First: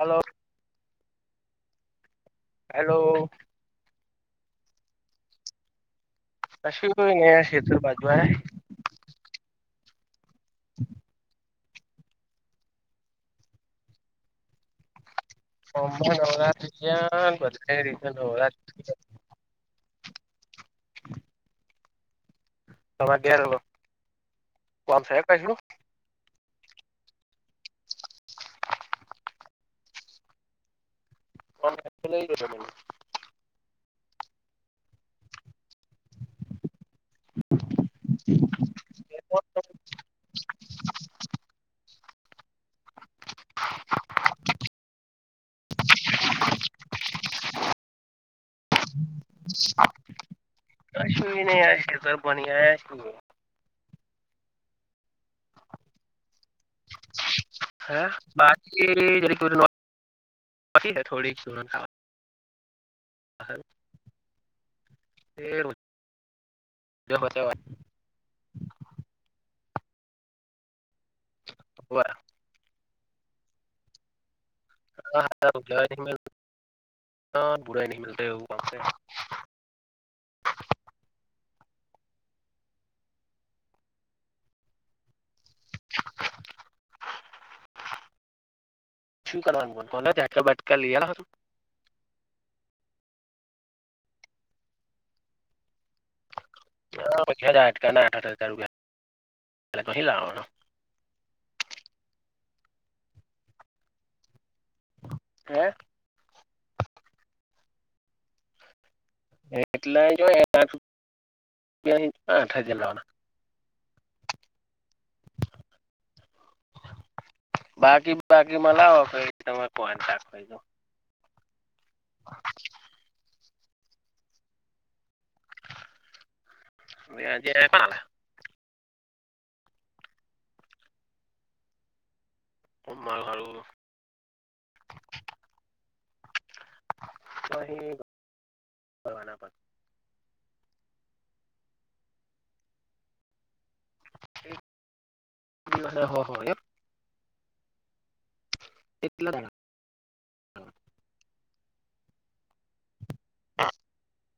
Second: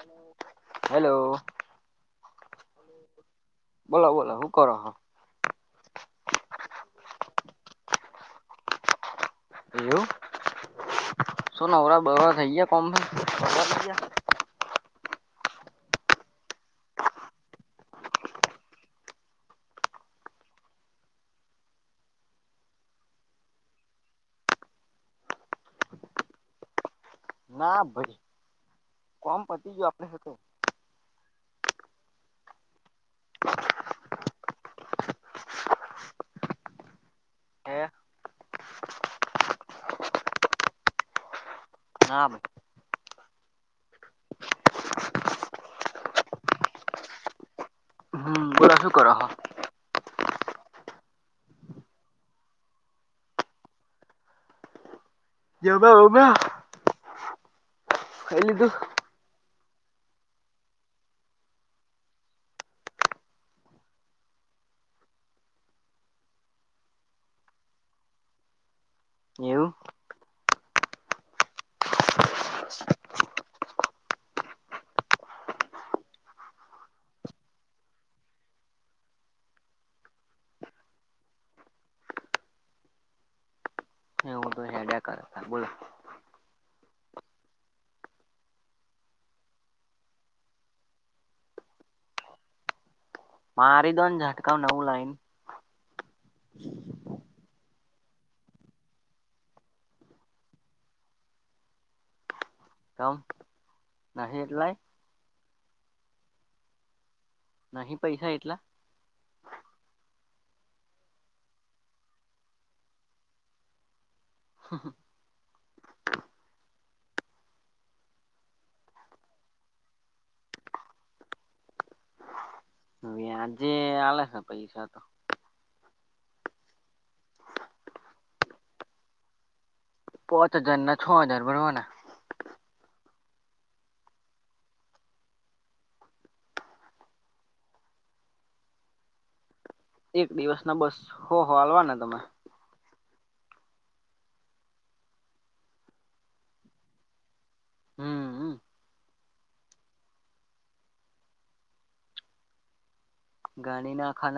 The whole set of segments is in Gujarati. હલો હેલો હેલો બોલો બોલો હું કરો હો? કશું નહીં હે, ખેતર બાજુ આયા. એવું? શું નવરા બવરા થઇ ગયા કોમથી? પરવારી ગયા? કોમમાં એ નવરા થઈ ગયા ને. બધી રીતે નવરા થઈ ગયા. તમારે ઘેર ઓલું કોમ છે ખેતનું? ના ભઈ કોમ પતી ગયો આપણે હકે. [inaudible] હે [unintelligible] ના ભઈ હમ બોલો શું કરો છો [unintelligible] કશું એ નહીં આ ખેતર પાણી આયા છીએ. [inaudible] હે ખાઈ લીધું બાકી જરીક ઓલી [inaudible] હતી ને થોડીક સુગંધ આવે [inaudible] એ રોજ બચાવવા. એવું? વાહ! [inaudible] બુરાઈ એ ની મિલતા એવું કામ છે. એવું તો હેડયા કરે તારે બોલો. શું કરવાનું મને કોને ઝાટકા બાટકા લી આલવાનું? મારી દોન ઝાટકાવ નવું લાઈ ન. અ પછી ઝાટકા ના આઠ-આઠ હજાર રૂપિયા તો ક્યાંથી લાવવાનો? કમ નહી એટલાય? હે? નહી પૈસા એટલા? એટલા આઠિયા આઠ હજાર લાવના. હમ હમ બાકી બાકીમાં લાવો પ તમે ફોન સાફ કરી દઉં. ઓ વ્યાજે આલે હે પૈસા તો. વ્યાજે ના આલે. પોચ હજારને છ હજાર બરોબર ને? [inaudible] [unintelligible] એક દિવસ ના બસ હો હો આલવા ને તમે બધાને હો હો એમ? હમ અ કેટલા દાડા? ગણી નાખો ન.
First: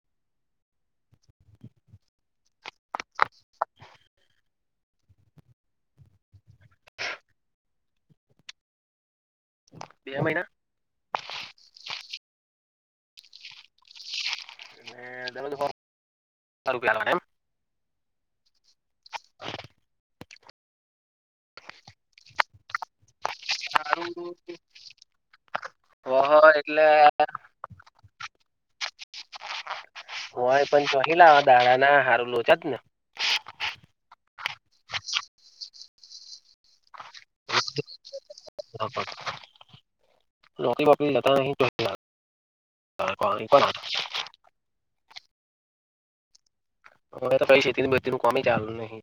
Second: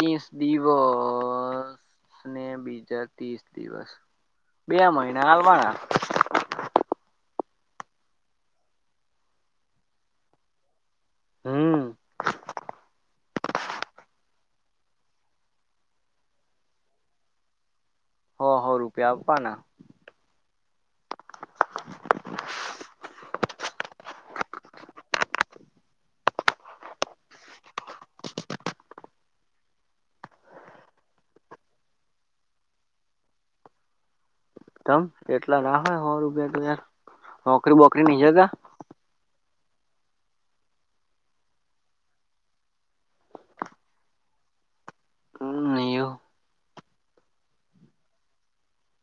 તીસ દિવસને બીજા તીસ દિવસ. બે મહિના આલવાના. બે મહિના હમ [unintelligible] હો હો રૂપિયા આપવાના સારુ હોહો એટલે હોય પણ ચલા દાણા ના હારૂ લોચા જ ને તમ એટલા ના હો રૂપિયા તો યાર નોકરી બોકરી ની જતા બરોબર નોકરી બોકરી જાતા નહિ [unintelligible] નિયુ હવે તો પછી છેેતી બજતી નું કામ ચાલ નહી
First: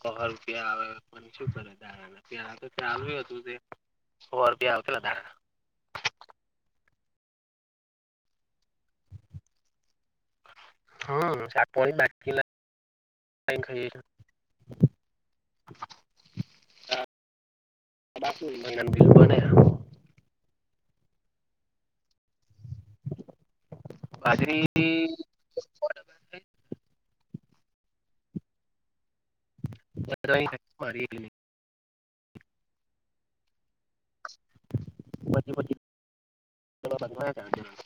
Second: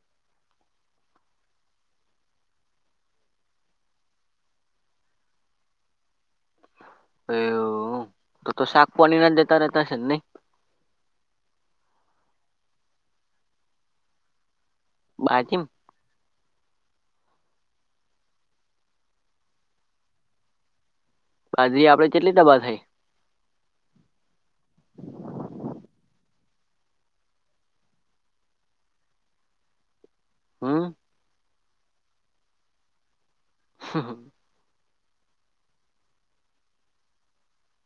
હો રૂપિયા આવે પણ શું કરે તા [unintelligible] એવું તો તો શાક પોણી ના જતા રહેતાશે નહી હમાં સાક પોણી બાકીના [unintelligible] બાજીમ [unintelligible] બાછી આપડે કેટલી દબા થાય બાજરી હમ [unintelligible] હમ હમ મજી મજી [unintelligible]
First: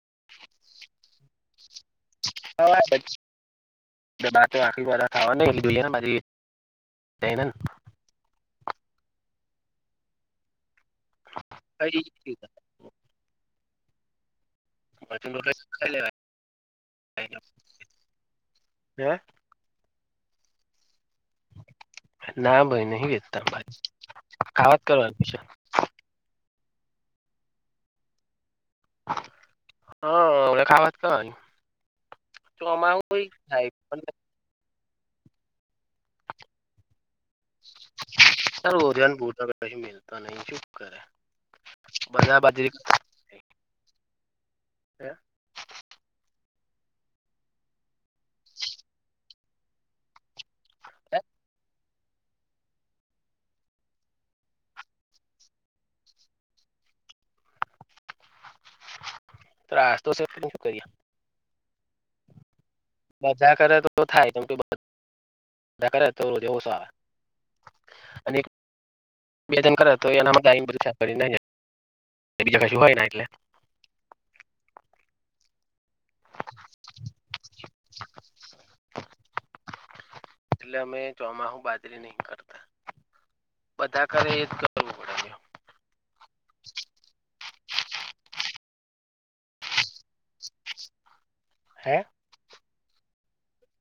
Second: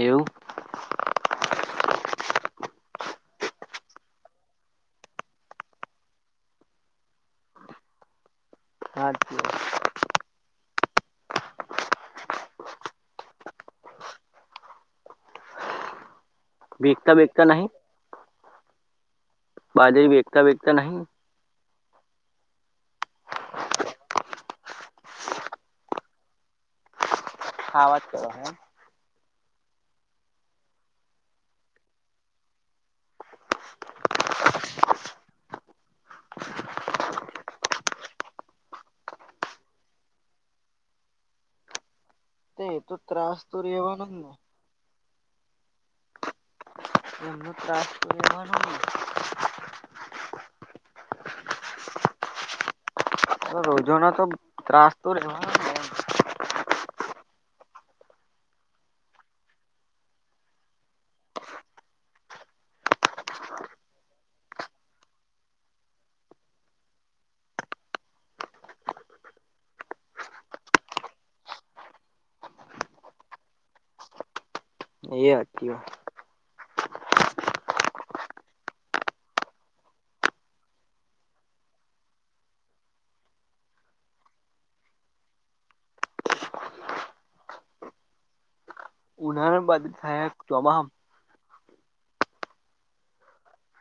એવું [unintelligible] [unintelligible] હાચી વાત [unintelligible] [unintelligible] વેકતા બેગતા નહી બાજરી વેકતા બેગતા નહી ના ભાઈ નહી વેચતા બાજ ખાવા જ કરવાની છે ખાવાજ કરવા એમ હા [unintelligible] ચોમાવું થાય [unintelligible] તે બાજરી તો ત્રાસ તો રહેવાનો જ ને એનું ત્રાસ્ટ [inaudible] હે રોજોના તો ત્રાસ તો રહેવાનો ત્રાસ તો શે કરીયે [unintelligible] અને બેજન કરે તો એનામાં દા બધી સાફ કરી બીજા ક શું હોય ને એટલે એ હાચી વા [inaudible] એટલે અમે ચોમાસુ બાજરી નહી કરતા બધા કરે એ જ તો જરૂર [unintelligible] ઉનાળામાં બાજરી થાય ચોમાસ હે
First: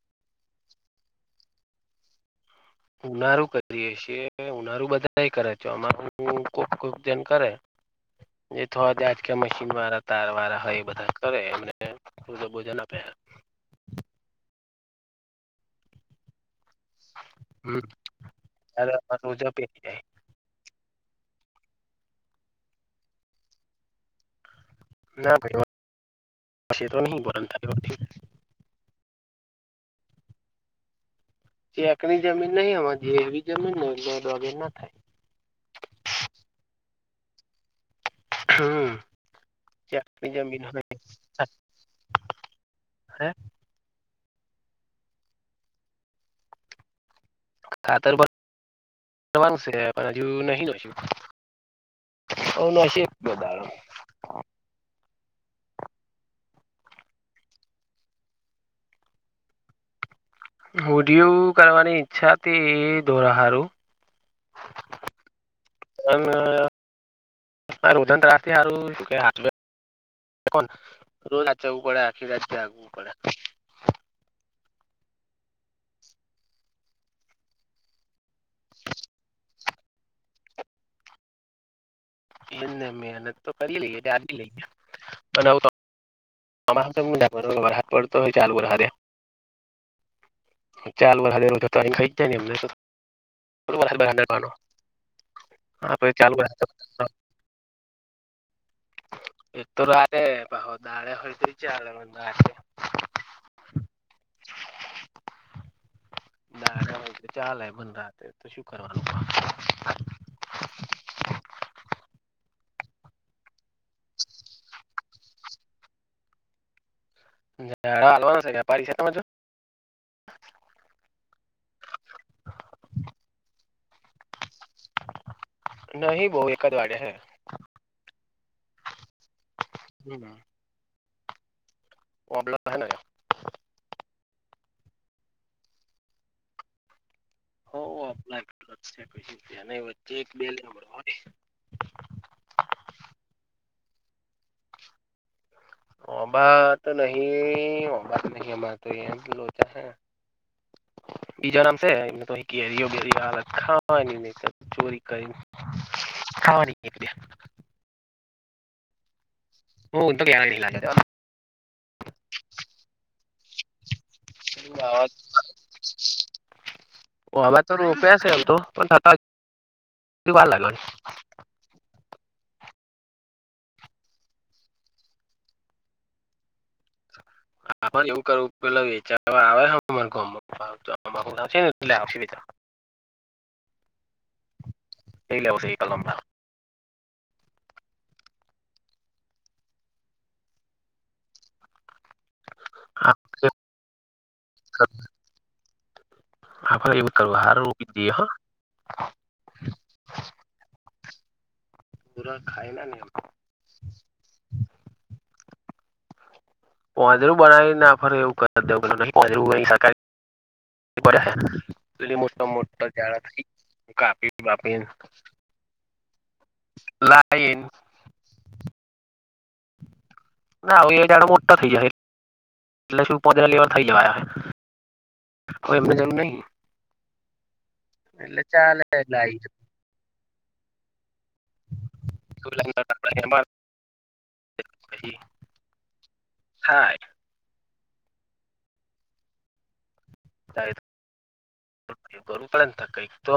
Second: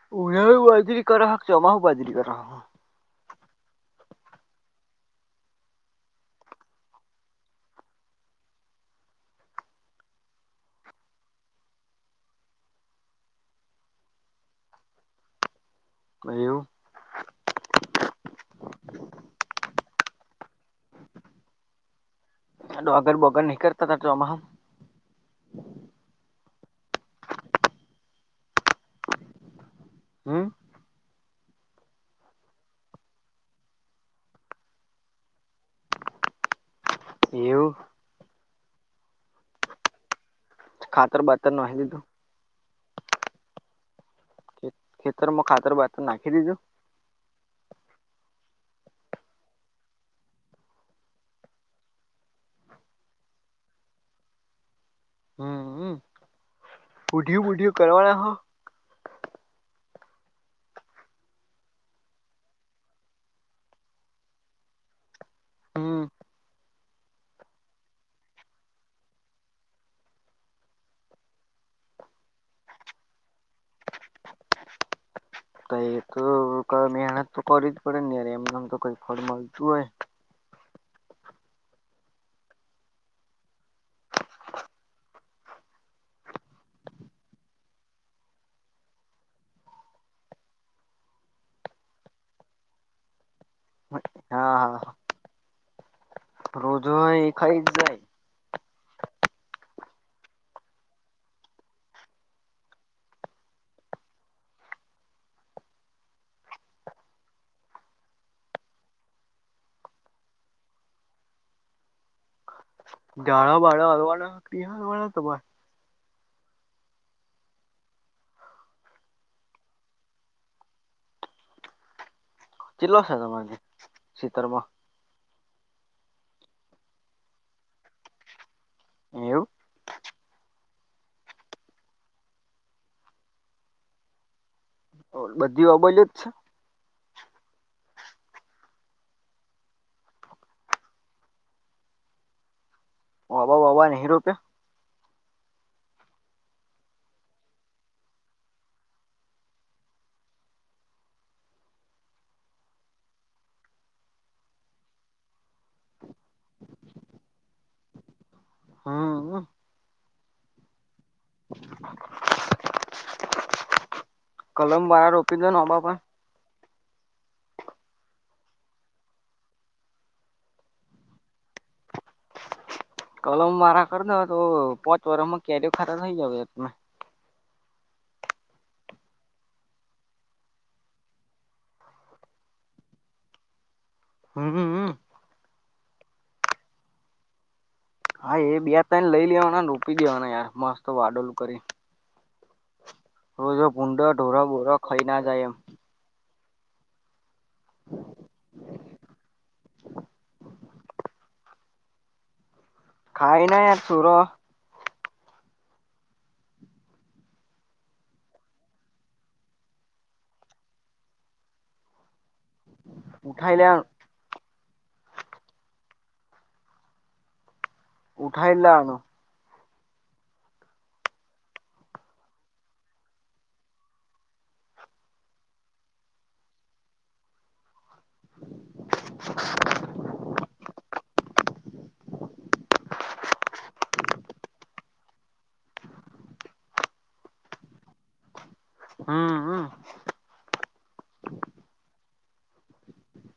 [unintelligible] ઉનારું કરીએ છી ઉનારુ બધા કરે છે અમાર કોબ કોબ જન કરે જે થોડા આજકા મશીન વાળા તાર વાળા હોય બધા કરે એમને [unintelligible] [unintelligible] [unintelligible] ડૉગર બોગર નહીં કરતા હતા [unintelligible] ના ભાઈ [unintelligible] હમ્મ ચેકની જમીન નહી અમાં જે એવી જમીન હોય ડાંગર વગેર ના થાય. એવું હમ્મ ખાતર [unintelligible] બાતર નાખી દીધું [unintelligible] ખેતરમાં ખાતર બાતર નાખી દીધું ખાતર પણ [unintelligible] ઓ નસીબ બધાના હમ્મ બૂઢિયું બુઢિયુ કરવાના હો [unintelligible] કરવાની ઈચ્છા હતી એ [unintelligible] [inaudible] હમ [unintelligible] રોજ હાચવું પડે આખી રાત જાગવું પડે તો એ તો ક મહેનત તો કરવી જ પડે નેય એમનેમ તો કઈ ફળ મળતું હોય. એને મેહનત તો કરી લઈએ આડી લઈએ. [unintelligible] હા હા [unintelligible] [unintelligible] રોજો હોય એ ખઈ જ જાય. એક તો રાતે પાહો દાડે હોય તોય ચાલે [unintelligible] [inaudible] [unintelligible] રાતે તો શું કરવાનું [unintelligible] [unintelligible] [unintelligible] નહી બહ એકદ વાડે હે. એવુ હમ્મ. [unintelligible] બધી અબોલ જ છે. [unintelligible] [unintelligible] ઓબાત નહી ઓબત નહી અમારે તો એ લોચા થયા [unintelligible] [unintelligible] ચોરી કરીને [unintelligible] હમ્મ. [unintelligible] [inaudible] કલમ વાળા રોપી દો ને ઓબા પણ [unintelligible] [unintelligible] [unintelligible] [unintelligible] [unintelligible] [unintelligible] હા એ બે તને લઈ લેવાના રૂપી દેવાના યાર મસ્ત વાડોલું કરી રોજો ભૂંડો ઢોરા બોરા ખાઈ ના જાય એમ [unintelligible] ઢોરો ખાય ના ન હા એના એ ઢોરો પોંજરુ બનાવી ના ફરે એવું કર દવ [unintelligible] મોટ મોટા જાડા ઉઠાઈ લે કાપી કાપી ન લાયી ઉઠાઇન લાવવાનું ના આવ એ ઝાડો મોટા થઇ જશે એટલે શું પોજરા લેવલ થઇ જાહે હવે એમને જવું નહી એટલે ચાલે [unintelligible] હા. હમ. પણ કંઈક તો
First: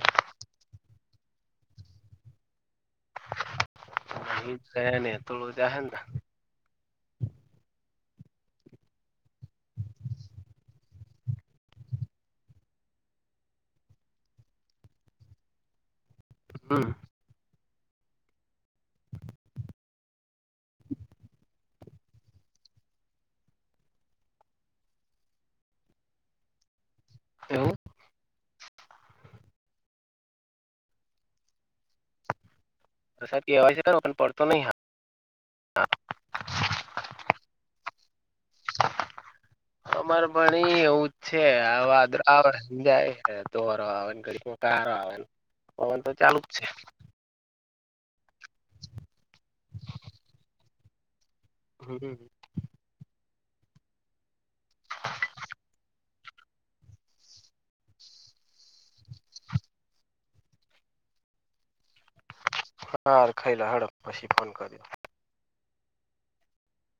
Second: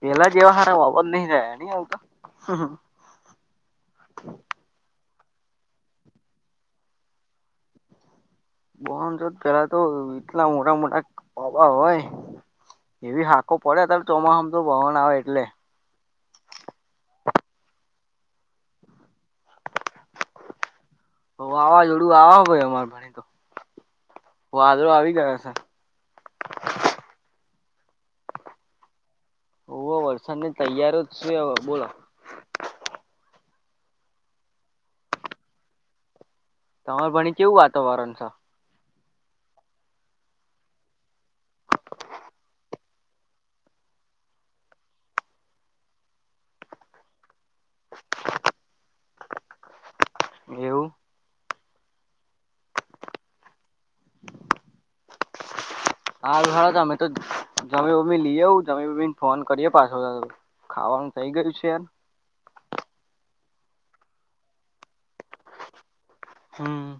પેલા જેવા સારા ઓબો નહીં રયા આમતો [unintelligible] [unintelligible] બોન પેલા તો એટલા મોટા મોટા પવા હોય. એવી હાકો પડે અત્યારે ચોમાસામાં તો પવન આવે એટલે હમ હ વાવાઝોડું આવા હોય અમારે ભણી તો વાદળો આવી ગયા છે. એવું. ઓ વરસાદની તૈયારી શે હવે બોલો વરસાદ કહેવાય છે ખરો પણ પડતો નહી હારો તમાર ભણી કેવું વાતાવરણ શ અમારે ભણી એવું જ છે આ વાદળ આવે જાય તો કાર આવે પવન તો ચાલુ જ છે. છે એવું. હમ. હા અમે તો જમી બમી લઈએ આવ જમી બમી ને ફોન કરીએ પાછો. ખાવાનું થઇ ગયું છે. હાર ખાઈ લો હેડો પછી ફોન કરો. હમ.